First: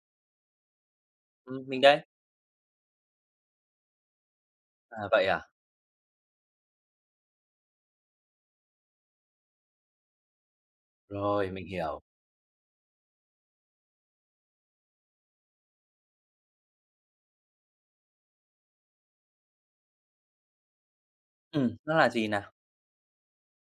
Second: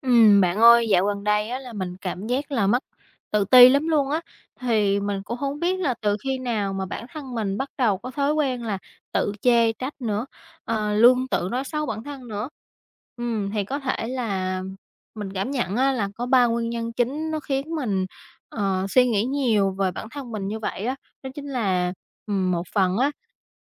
Bạn ơi, dạo gần đây á là Mình mình đây. cảm giác là mất tự ti lắm luôn á, thì À, mình vậy cũng à? hông biết là từ khi nào mà bản thân mình bắt đầu có thói quen là tự chê trách nữa, luôn tự Rồi, nói mình xấu hiểu. bản thân nữa. Thì có thể là mình cảm nhận á là có 3 nguyên nhân chính nó khiến mình, suy nghĩ nhiều về bản thân mình như vậy á. Đó chính là, Nó là gì nào? Một phần á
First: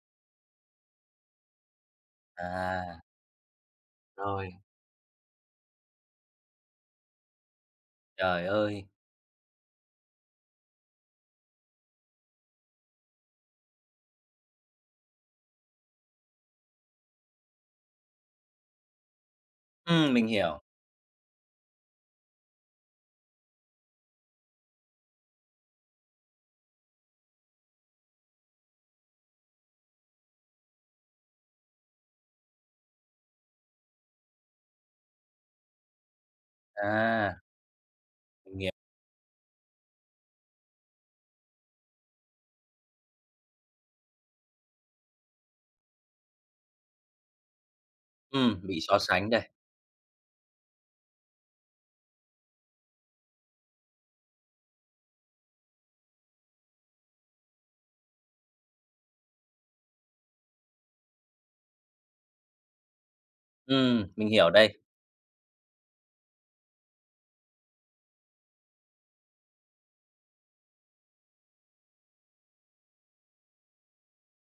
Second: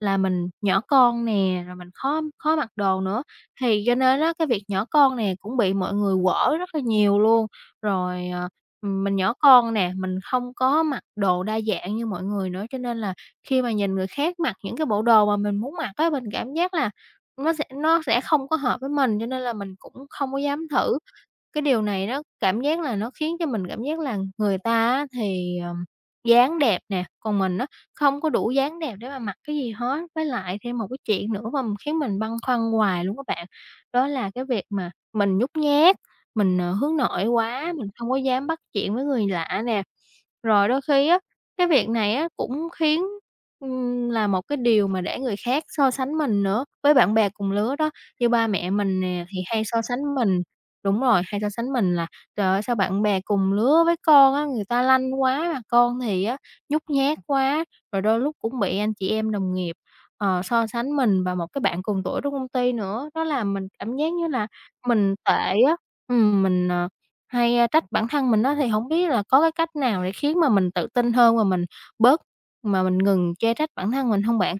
là mình nhỏ con nè, rồi mình khó khó mặc À, đồ nữa. Thì cho nên á, cái rồi, việc nhỏ con nè cũng bị mọi người quở rất là nhiều luôn. Rồi, trời ờ, ơi! Mình nhỏ con nè, mình không có mặc đồ đa dạng như mọi người nữa, cho nên là khi mà nhìn người khác mặc những cái bộ đồ mà mình muốn mặc á, mình cảm giác là nó sẽ không có hợp với mình, cho nên là mình cũng Mình không có hiểu. dám thử. Cái điều này nó cảm giác là nó khiến cho mình cảm giác là người ta á thì, dáng đẹp nè, còn mình á, không có đủ dáng đẹp để mà mặc cái gì hết. Với lại thêm một cái chuyện nữa mà khiến mình băn khoăn hoài luôn các bạn, đó là cái việc mà mình nhút nhát, mình, hướng nội À, quá, mình không có dám bắt mình hiểu. chuyện với người lạ nè. Rồi đôi khi á, cái việc này á cũng khiến là một cái điều mà để người khác so sánh mình nữa, với bạn bè cùng lứa đó. Như ba mẹ Bị so mình nè sánh thì đây. hay so sánh mình đúng rồi, hay so sánh mình là "Trời ơi, sao bạn bè cùng lứa với con á, người ta lanh quá mà con thì á, nhút nhát quá." Rồi đôi lúc cũng bị anh chị em đồng nghiệp, so sánh mình và một cái bạn cùng tuổi trong công ty nữa, nó làm mình cảm giác như Mình là hiểu đây. mình tệ á. Mình, hay, trách bản thân mình đó thì không biết là có cái cách nào để khiến mà mình tự tin hơn và mình bớt mà mình ngừng chê trách bản thân mình không bạn?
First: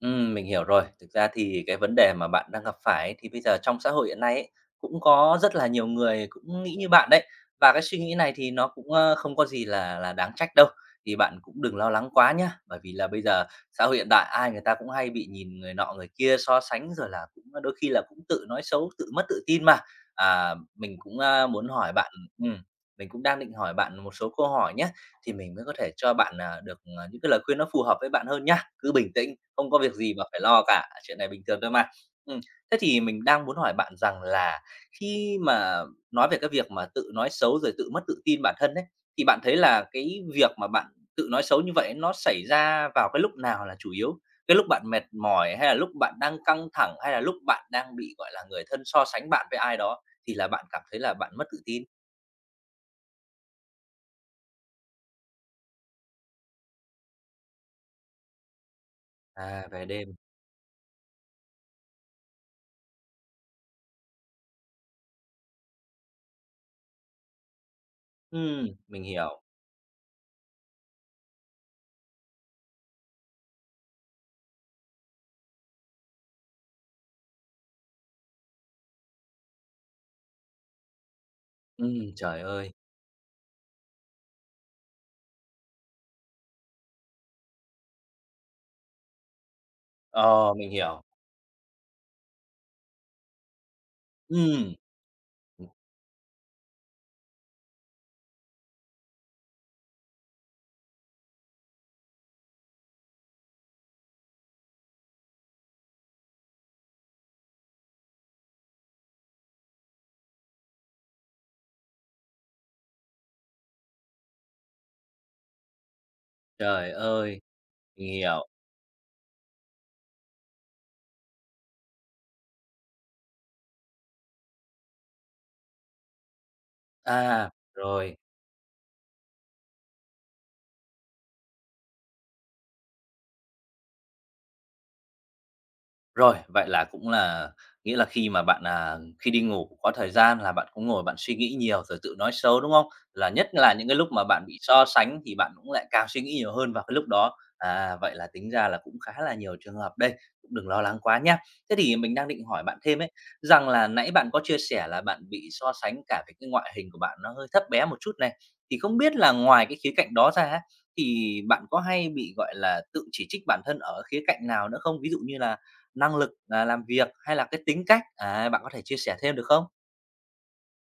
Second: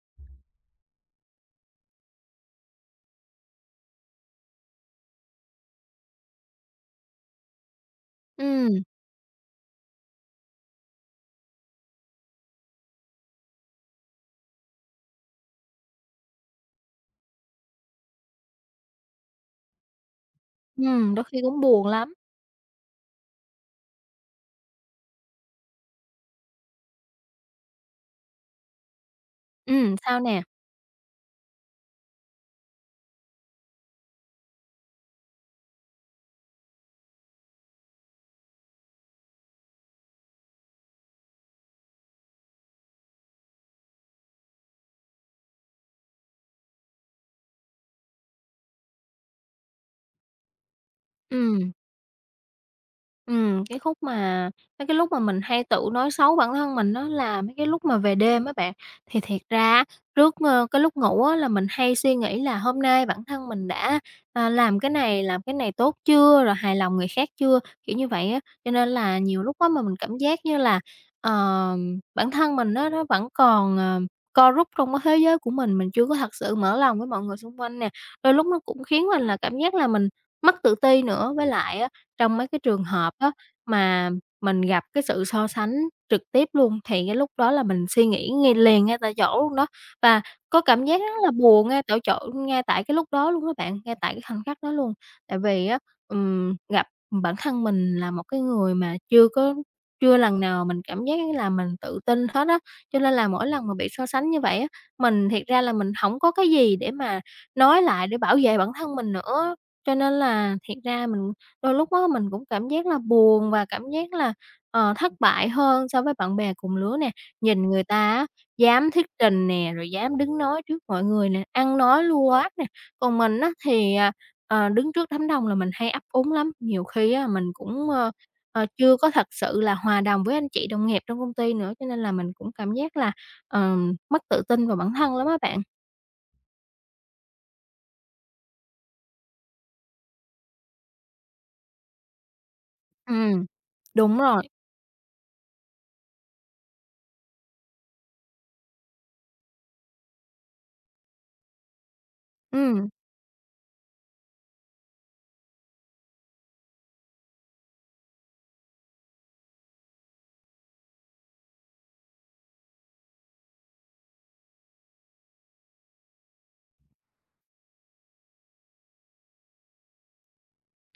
Mình hiểu rồi. Thực ra thì cái vấn đề mà bạn đang gặp phải ấy, thì bây giờ trong xã hội hiện nay ấy, cũng có rất là nhiều người cũng nghĩ như bạn đấy. Và cái suy nghĩ này thì nó Ừ, cũng, không có gì là đáng trách đâu, thì bạn cũng đừng lo lắng quá nhá. Bởi vì là bây giờ xã hội hiện đại ai người ta cũng hay bị nhìn người nọ người kia so sánh, rồi là cũng đôi khi là cũng tự nói xấu, tự mất tự tin mà. À, mình cũng, đôi khi cũng muốn buồn hỏi lắm. bạn ừm, mình cũng đang định hỏi bạn một số câu hỏi nhé, thì mình mới có thể cho bạn, được, những cái lời khuyên nó phù hợp với bạn hơn nhá. Cứ bình tĩnh, không có Ừ, việc gì sao mà phải nè? lo cả, chuyện này bình thường thôi mà. Ừm, Thế thì mình đang muốn hỏi bạn rằng là khi mà nói về cái việc mà tự nói xấu rồi tự mất tự tin bản thân đấy, thì bạn thấy là cái việc mà bạn tự nói xấu như vậy nó xảy ra vào cái lúc nào là chủ yếu? Cái lúc bạn mệt mỏi, hay là lúc bạn đang căng thẳng, hay là lúc bạn đang bị, gọi là, người thân so sánh bạn với ai đó thì là bạn cảm thấy là bạn mất tự Ừ. tin? Cái khúc mà mấy cái lúc mà mình hay tự nói xấu bản thân mình đó là mấy cái lúc mà về đêm á bạn. Thì thiệt À, ra á, về đêm. trước, cái lúc ngủ á là mình hay suy nghĩ là hôm nay bản thân mình đã, làm cái này tốt chưa, rồi hài lòng người khác chưa, kiểu như vậy á. Cho nên Mình là nhiều hiểu. lúc á mà mình cảm giác như là, ờ, bản thân mình á nó vẫn còn, co rúm trong cái thế giới của mình chưa có thật sự mở lòng với mọi người xung quanh nè. Đôi lúc nó cũng khiến mình là cảm giác là mình mất tự ti nữa, với lại á trong Trời mấy cái ơi! trường hợp á, mà mình gặp cái sự so sánh trực tiếp luôn, thì cái lúc đó là mình suy nghĩ ngay liền ngay tại chỗ luôn đó, và Ờ, có mình cảm giác hiểu. rất là buồn ngay tại chỗ ngay tại cái lúc đó luôn các bạn, ngay tại cái khoảnh khắc đó Ừm, luôn. Tại vì á, gặp bản thân mình là một cái người mà chưa lần nào mình cảm giác là mình tự tin hết á, cho nên là mỗi lần mà bị so sánh như vậy á, mình thiệt ra là mình không có cái gì để mà nói lại để bảo vệ bản thân mình nữa. Cho nên là thiệt ra mình đôi lúc á mình cũng cảm giác là buồn và cảm giác là, thất bại hơn so với bạn bè cùng trời lứa nè. ơi, Nhìn người ta mình á, hiểu. dám thuyết trình nè, rồi dám đứng nói trước mọi người nè, ăn nói lưu loát nè. Còn mình á thì, đứng trước đám đông là mình hay ấp úng lắm, nhiều khi á mình À, cũng, rồi. Chưa có thật sự là hòa đồng với anh chị đồng nghiệp trong công ty nữa, cho nên là mình cũng cảm giác là, mất tự tin vào bản thân lắm á bạn. Rồi, vậy là cũng là nghĩa là khi mà bạn, khi đi ngủ có thời gian là bạn cũng ngồi bạn suy nghĩ nhiều rồi tự nói xấu, đúng không? Là Ừm, nhất là những cái lúc đúng mà bạn rồi, bị so sánh thì bạn cũng lại càng suy nghĩ nhiều hơn vào cái lúc đó. À, vậy là tính ra là cũng khá là nhiều trường hợp đây, cũng đừng lo lắng quá nhá. Thế thì mình đang định hỏi bạn ừm. thêm ấy, rằng là nãy bạn có chia sẻ là bạn bị so sánh cả về cái ngoại hình của bạn nó hơi thấp bé một chút này, thì không biết là ngoài cái khía cạnh đó ra á, thì bạn có hay bị, gọi là, tự chỉ trích bản thân ở khía cạnh nào nữa không? Ví dụ như là năng lực, làm việc hay là cái tính cách? À, bạn có thể chia sẻ thêm được không?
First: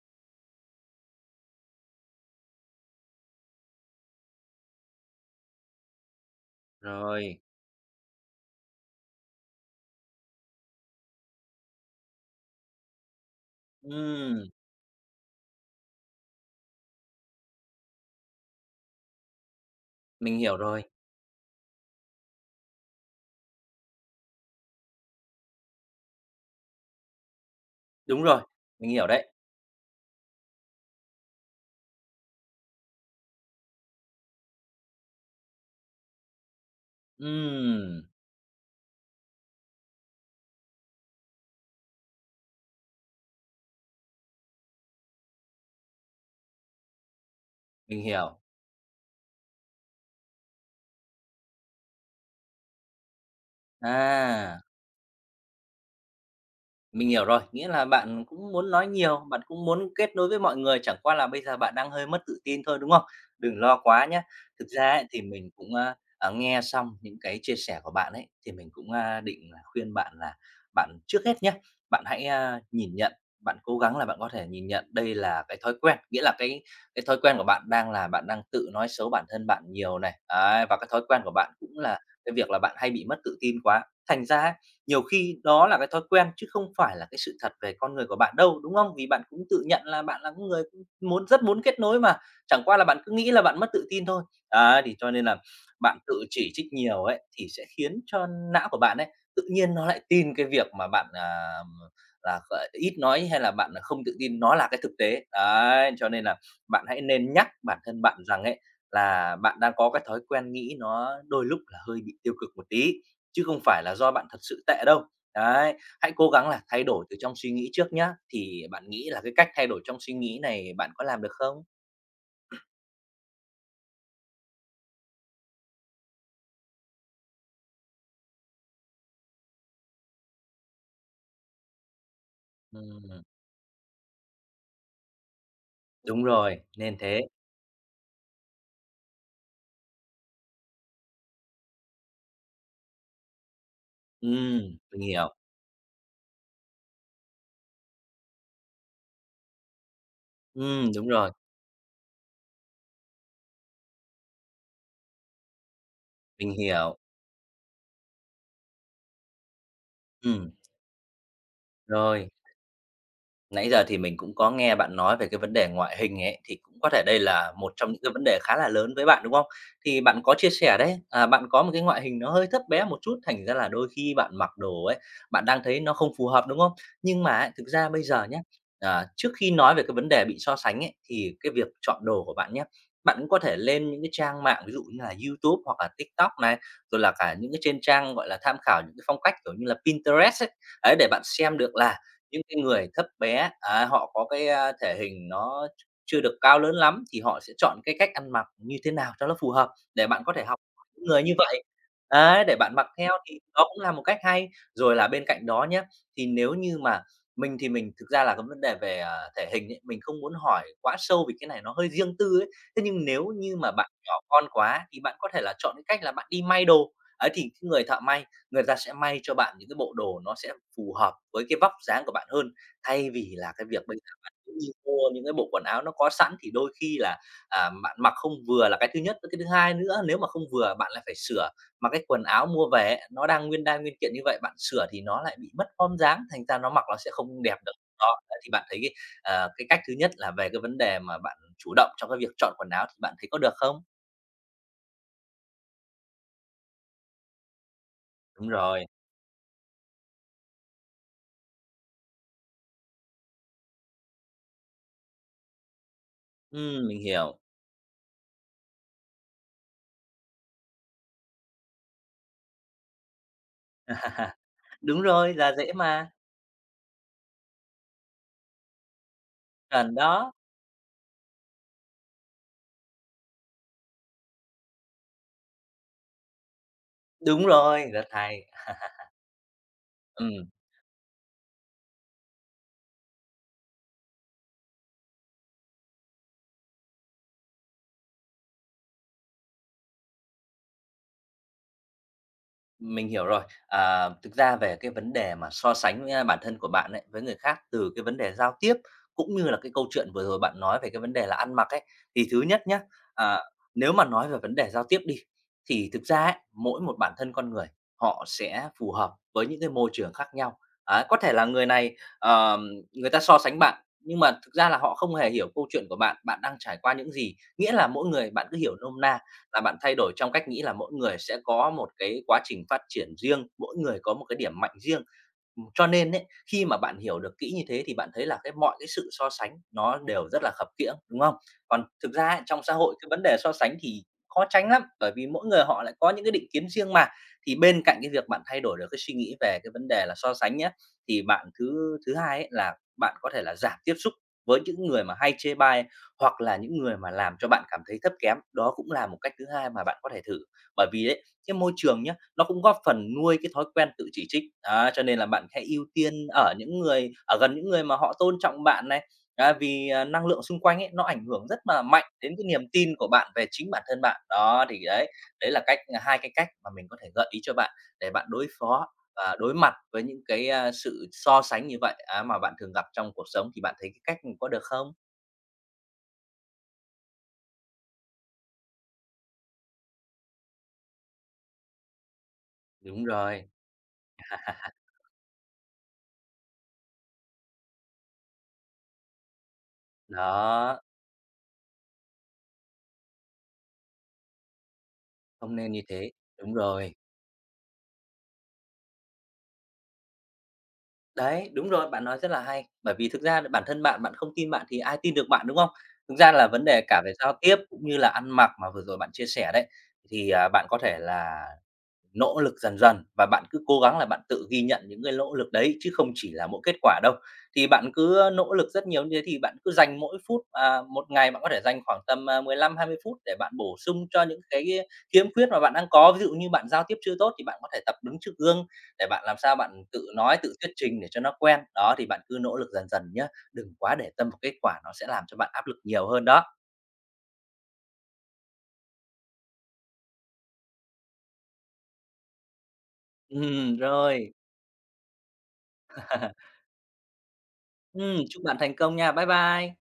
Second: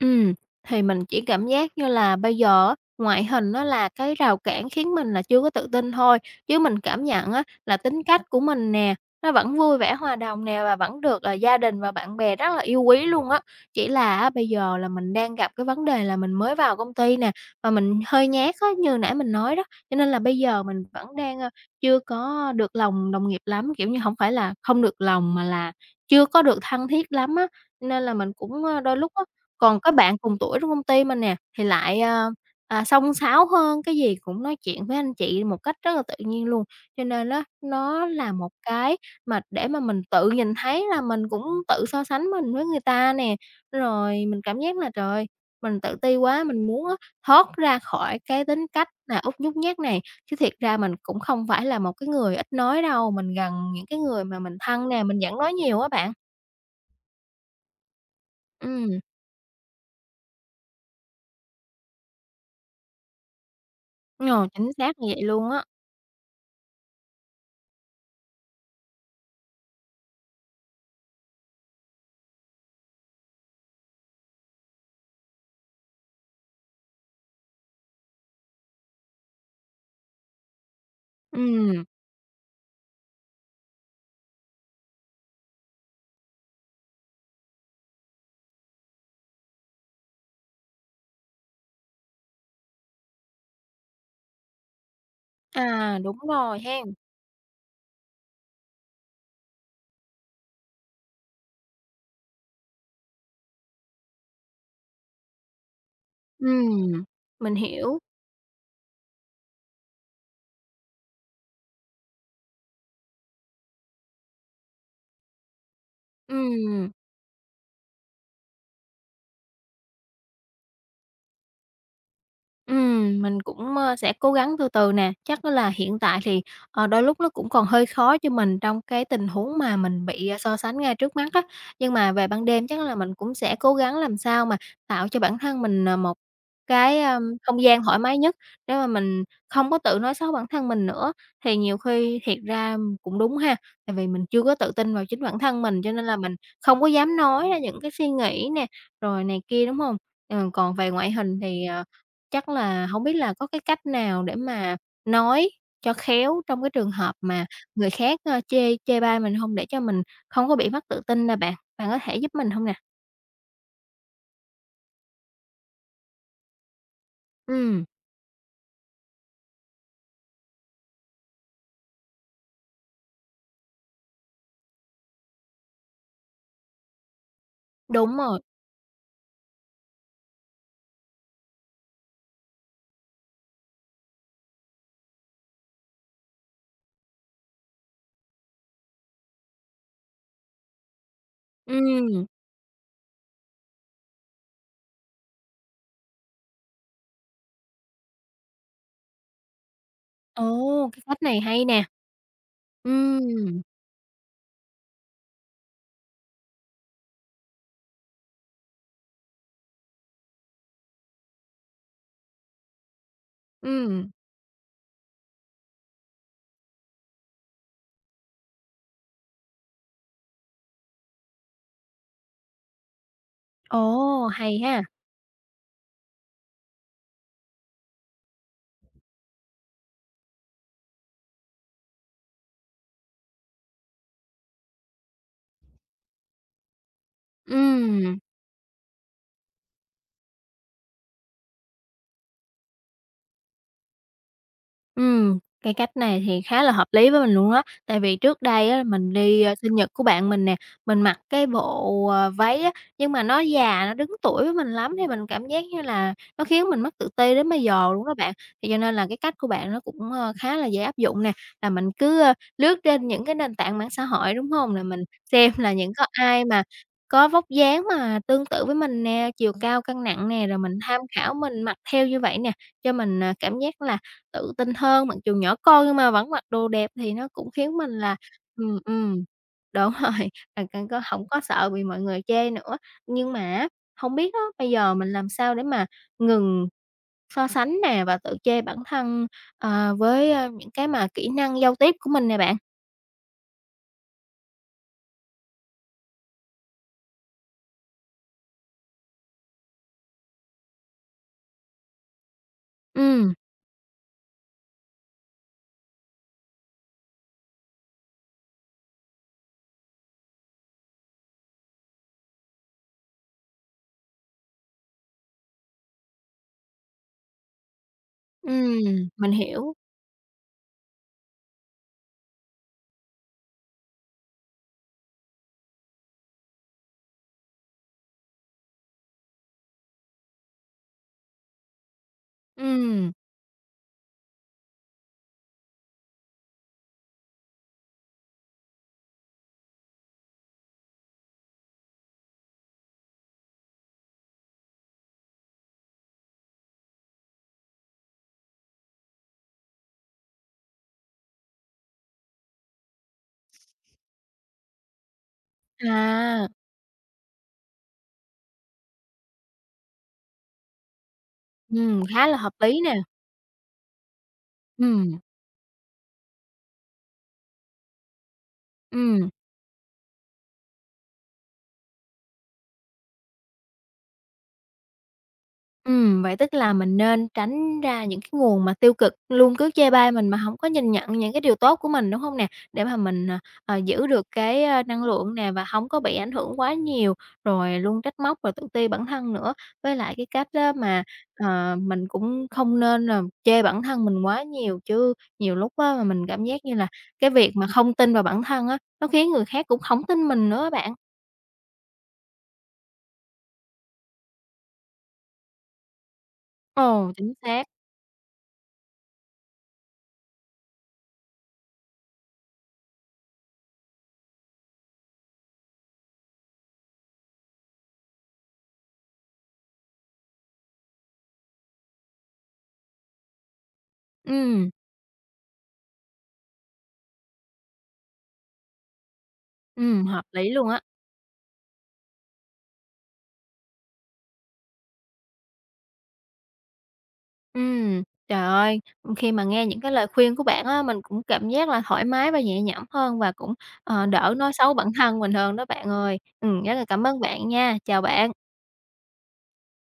Ừ, thì mình chỉ cảm giác như là bây giờ á, ngoại hình nó là cái rào cản khiến mình là chưa có tự tin thôi, chứ mình cảm nhận Rồi. á là tính cách của mình nè, nó vẫn vui vẻ hòa đồng nè và vẫn được, gia đình và bạn bè rất là yêu quý luôn á. Chỉ là á Ừm, bây giờ là mình đang gặp cái vấn đề là mình mới vào công ty nè, và mình hơi nhát á, như nãy mình nói đó, cho nên là bây mình hiểu giờ mình rồi. vẫn đang, chưa có được lòng đồng nghiệp lắm, kiểu như, không phải là không được lòng mà là chưa có được thân thiết lắm á. Nên là Đúng mình rồi, cũng, mình đôi hiểu lúc á đấy. còn có bạn cùng tuổi trong công ty mình nè, thì lại, xông xáo hơn, cái gì cũng nói chuyện với anh chị một cách rất là tự nhiên luôn. Cho nên nó Ừm, nó là một cái mà để mà mình tự nhìn thấy là mình cũng tự so sánh mình với người ta nè. Rồi mình cảm giác là, trời ơi, mình tự ti quá, mình muốn á, thoát ra mình khỏi hiểu. cái tính cách là út nhút nhát này. Chứ thiệt ra mình cũng không phải là một cái người ít nói đâu, mình gần những cái người mà mình À. thân nè, mình vẫn nói nhiều á bạn. Mình hiểu rồi, nghĩa là bạn cũng muốn nói Ừm, nhiều, bạn cũng muốn kết nối với mọi người, chẳng qua là bây giờ bạn đang hơi mất tự tin thôi, đúng không? Đừng lo quá nhé. đúng Thực chính ra xác ấy, như vậy thì luôn mình á. cũng, nghe xong những cái chia sẻ của bạn ấy, thì mình cũng, định là khuyên bạn là bạn trước hết nhé, bạn hãy, nhìn nhận, bạn cố gắng là bạn có thể nhìn nhận đây là cái thói quen, nghĩa là cái thói quen của bạn đang là bạn đang tự nói xấu bản thân bạn nhiều này, đấy, và cái thói quen của bạn cũng Ừm. là cái việc là bạn hay bị mất tự tin quá. Thành ra ấy, nhiều khi đó là cái thói quen chứ không phải là cái sự thật về con người của bạn đâu, đúng không? Vì bạn cũng tự nhận là bạn là con người cũng rất muốn kết nối mà, chẳng qua là bạn cứ nghĩ là bạn mất tự tin thôi. Đấy, thì cho nên là À, bạn đúng tự chỉ rồi trích hen. nhiều ấy, thì sẽ khiến cho não của bạn ấy, tự nhiên nó lại tin cái việc mà bạn, là, gọi, ít nói hay là bạn là không tự tin nó là cái thực tế. Đấy, cho nên là bạn hãy Ừm, nên nhắc mình bản hiểu. thân bạn rằng ấy, là bạn đang có cái thói quen nghĩ nó đôi lúc là hơi bị tiêu cực một tí chứ không phải là do bạn thật sự tệ đâu. Đấy, hãy cố gắng là thay Ừm. đổi từ trong suy nghĩ trước nhá. Thì bạn nghĩ là cái cách thay đổi trong suy nghĩ này bạn có làm được không? Mình cũng, sẽ cố gắng từ từ nè. Chắc á là hiện tại thì, đôi lúc nó cũng còn hơi khó cho mình trong cái tình huống mà mình bị, so sánh ngay trước mắt á. Nhưng mà về ban đêm chắc là mình Ừm, cũng sẽ cố gắng làm sao mà tạo cho bản thân mình, một đúng rồi, nên cái, thế. không gian thoải mái nhất để mà mình không có tự nói xấu bản thân mình nữa. Thì nhiều khi thiệt ra cũng đúng ha, tại vì mình chưa có tự tin Mình vào chính hiểu. bản thân mình, cho nên là mình không có dám nói ra những cái suy nghĩ nè, rồi này kia, đúng không? Còn về Đúng ngoại rồi, hình thì, chắc là không biết là có cái cách nào để mà nói cho khéo mình trong cái trường hiểu. hợp mà người khác, chê chê bai mình không? Để cho mình không Ừm, có bị mất tự tin nè bạn, bạn có thể rồi. giúp mình không nè? Nãy giờ thì mình cũng có nghe bạn nói về cái vấn đề ngoại hình ấy, thì cũng có thể đây là một Ừm, trong những cái vấn đề khá là lớn với bạn, đúng không? Thì bạn có chia sẻ đấy, bạn có một cái ngoại hình nó hơi thấp bé một chút, thành ra là đôi khi bạn mặc đồ ấy, bạn đang thấy nó không phù hợp, đúng không? Nhưng mà ấy, thực ra bây đúng giờ rồi, nhé, trước khi nói về cái vấn đề bị so sánh ấy, thì cái việc chọn đồ của bạn nhé, bạn cũng có thể lên những cái trang mạng ví dụ như là YouTube hoặc là TikTok này, rồi là cả những cái trên trang, gọi là, tham khảo những cái phong cách, kiểu như là, Pinterest ấy, ấy, để bạn xem được là ừm, những cái người thấp bé, họ có cái, thể hình nó chưa được cao lớn lắm thì họ sẽ chọn cái cách ăn mặc như thế nào cho nó phù hợp để bạn có thể học ồ, cái những cách người như này vậy. hay nè, Đấy, để bạn mặc theo thì ừm, đó cũng là một cách hay. Rồi là bên cạnh đó nhé, thì nếu như mà mình thực ra là cái vấn đề về, thể hình ấy, mình không muốn hỏi quá sâu vì cái này nó hơi riêng tư ấy. Thế nhưng nếu như mà bạn ừm, nhỏ con quá thì bạn có thể là chọn cái cách là bạn đi may đồ. Ấy, thì cái người thợ may người ta sẽ may cho bạn những cái bộ đồ nó sẽ phù hợp với cái vóc dáng của bạn hơn, thay vì là cái việc bây giờ ồ, bạn cứ hay đi ha, mua những cái bộ quần áo nó có sẵn thì đôi khi là, bạn mặc không vừa là cái thứ nhất, với cái thứ hai nữa nếu mà không vừa bạn lại phải sửa, mà cái quần áo mua về ấy, nó đang nguyên đai nguyên kiện như vậy, bạn sửa thì nó lại bị mất form dáng, thành ra nó mặc nó sẽ không đẹp được. ừm. Đó, thì bạn thấy cái cách thứ nhất là về cái vấn đề mà bạn chủ động trong cái việc chọn quần áo thì bạn thấy có được không? Ừm, cái cách này thì khá là hợp lý với mình luôn á. Tại vì trước Đúng đây á, rồi, mình đi, sinh nhật của bạn mình nè, mình mặc cái bộ, váy á, nhưng mà nó già, nó đứng tuổi với mình lắm, thì mình cảm giác như là nó khiến mình mất mình tự ti hiểu. đến bây giờ luôn đó bạn. Thì cho nên là cái cách của bạn nó cũng, khá là dễ áp dụng nè, là mình cứ, lướt trên những cái nền tảng mạng xã hội, đúng không? Là Đúng mình rồi, xem là là dễ những có mà, ai mà có vóc dáng mà tương tự với mình nè, chiều cao, chuẩn cân nặng đó. nè, rồi mình tham khảo, mình mặc theo như vậy nè, cho mình, cảm giác là tự tin hơn, mặc dù nhỏ con nhưng mà vẫn mặc đồ đẹp thì nó Đúng cũng khiến mình rồi, rất là hay. ừm, ừm, đúng rồi, Ừm, là càng có hổng có sợ bị mọi người chê nữa. Nhưng mà á, hông biết á, bây giờ mình làm sao để mà ngừng so sánh nè và tự chê bản thân, với, những cái mà kỹ năng giao tiếp của mình nè bạn? mình hiểu rồi. À, thực ra về cái vấn đề mà so sánh, bản thân của bạn ấy với người khác từ cái vấn đề giao tiếp, cũng như là cái câu chuyện vừa rồi bạn nói về cái vấn đề là ăn mặc ấy, thì thứ nhất nhá, Ừm, à, nếu mà nói về vấn đề giao tiếp đi, thì thực ra ấy, mỗi một bản thân con người họ sẽ phù hợp với những cái môi trường khác nhau. Ấy, có thể là người này, người ta so sánh bạn, nhưng mà thực ra là họ không hề hiểu câu chuyện của bạn, bạn đang trải qua những gì. Nghĩa là mỗi người bạn cứ hiểu nôm ừm, na mình là hiểu. bạn thay đổi trong cách nghĩ là mỗi người sẽ có một cái quá trình phát triển riêng, mỗi người có một cái điểm mạnh riêng. Cho nên ấy, khi mà bạn hiểu được kỹ như thế thì bạn thấy là cái mọi cái sự so sánh nó đều rất là khập khiễng, đúng không? Còn thực ra ấy, trong xã hội cái Ừm, vấn đề so sánh thì khó tránh lắm, bởi vì mỗi người họ lại có những cái định kiến riêng mà. Thì bên cạnh cái việc bạn thay đổi được cái suy nghĩ về cái vấn đề là so sánh nhé, thì bạn thứ thứ hai ấy là bạn có thể là giảm tiếp xúc với những người mà hay chê bai hoặc là những người mà làm cho bạn cảm thấy thấp kém, đó cũng là một cách thứ hai mà bạn có thể thử. Bởi vì đấy, cái môi trường nhá, nó cũng góp phần nuôi cái thói quen tự chỉ trích, á, cho nên là bạn hãy ưu tiên à, ở những người ở gần những người mà họ tôn trọng bạn này. Á, vì, năng lượng xung quanh ấy, nó ảnh hưởng rất là mạnh khá đến là cái hợp niềm lý nè. tin của bạn về chính bản thân bạn. Đó, thì đấy, Ừm, đấy là 2 cái cách mà mình có thể gợi ý cho bạn để bạn đối phó ừm. và đối mặt với những cái, sự so sánh như vậy, á, mà bạn thường gặp trong cuộc sống thì bạn thấy cái cách mình có được không? Vậy tức là mình nên tránh ra những cái nguồn mà tiêu cực, luôn cứ chê bai mình mà không có nhìn nhận những cái điều tốt của mình, đúng không nè? Để mà Đúng mình, rồi. Giữ được cái, À. Năng lượng nè và không có bị ảnh hưởng quá nhiều, rồi luôn trách móc rồi tự ti bản thân nữa. Với lại cái cách đó Đó, mà, mình cũng không nên là chê bản thân mình quá nhiều, chứ nhiều không lúc nên như á mà thế. mình cảm Đúng giác như là rồi. cái việc mà không tin vào bản thân á, nó khiến người khác cũng không tin mình nữa bạn. Đấy, đúng rồi, bạn nói rất là hay. Bởi vì thực ra là bản thân bạn, bạn không tin bạn thì ai tin được bạn, đúng không? Thực ra là vấn đề cả Ồ, về chính giao tiếp xác. cũng như là ăn mặc mà vừa rồi bạn chia sẻ đấy, thì, bạn có thể là nỗ lực dần dần và bạn cứ cố gắng là bạn tự ghi nhận những cái nỗ lực đấy chứ không chỉ là mỗi kết quả đâu. Thì bạn cứ nỗ lực rất nhiều như thế thì bạn cứ dành mỗi phút, một ngày bạn có thể dành khoảng tầm, 15-20 phút để bạn bổ sung cho những Ừm, cái khiếm khuyết mà bạn đang có. Ví dụ như bạn giao tiếp chưa tốt thì bạn có thể tập đứng trước gương để bạn làm sao bạn tự hợp nói, lý tự luôn thuyết á. trình để cho nó quen. Đó, thì bạn cứ nỗ lực dần dần nhé. Đừng quá để tâm vào kết quả nó sẽ làm cho bạn áp lực nhiều hơn đó. Ừm, trời ơi, khi mà nghe những cái lời khuyên của bạn á, mình cũng cảm giác là thoải mái và nhẹ nhõm hơn và cũng, Rồi. đỡ nói xấu bản thân mình hơn đó bạn ơi. Rất là cảm ơn bạn nha, chào Chúc bạn. bạn thành công nha. Bye bye.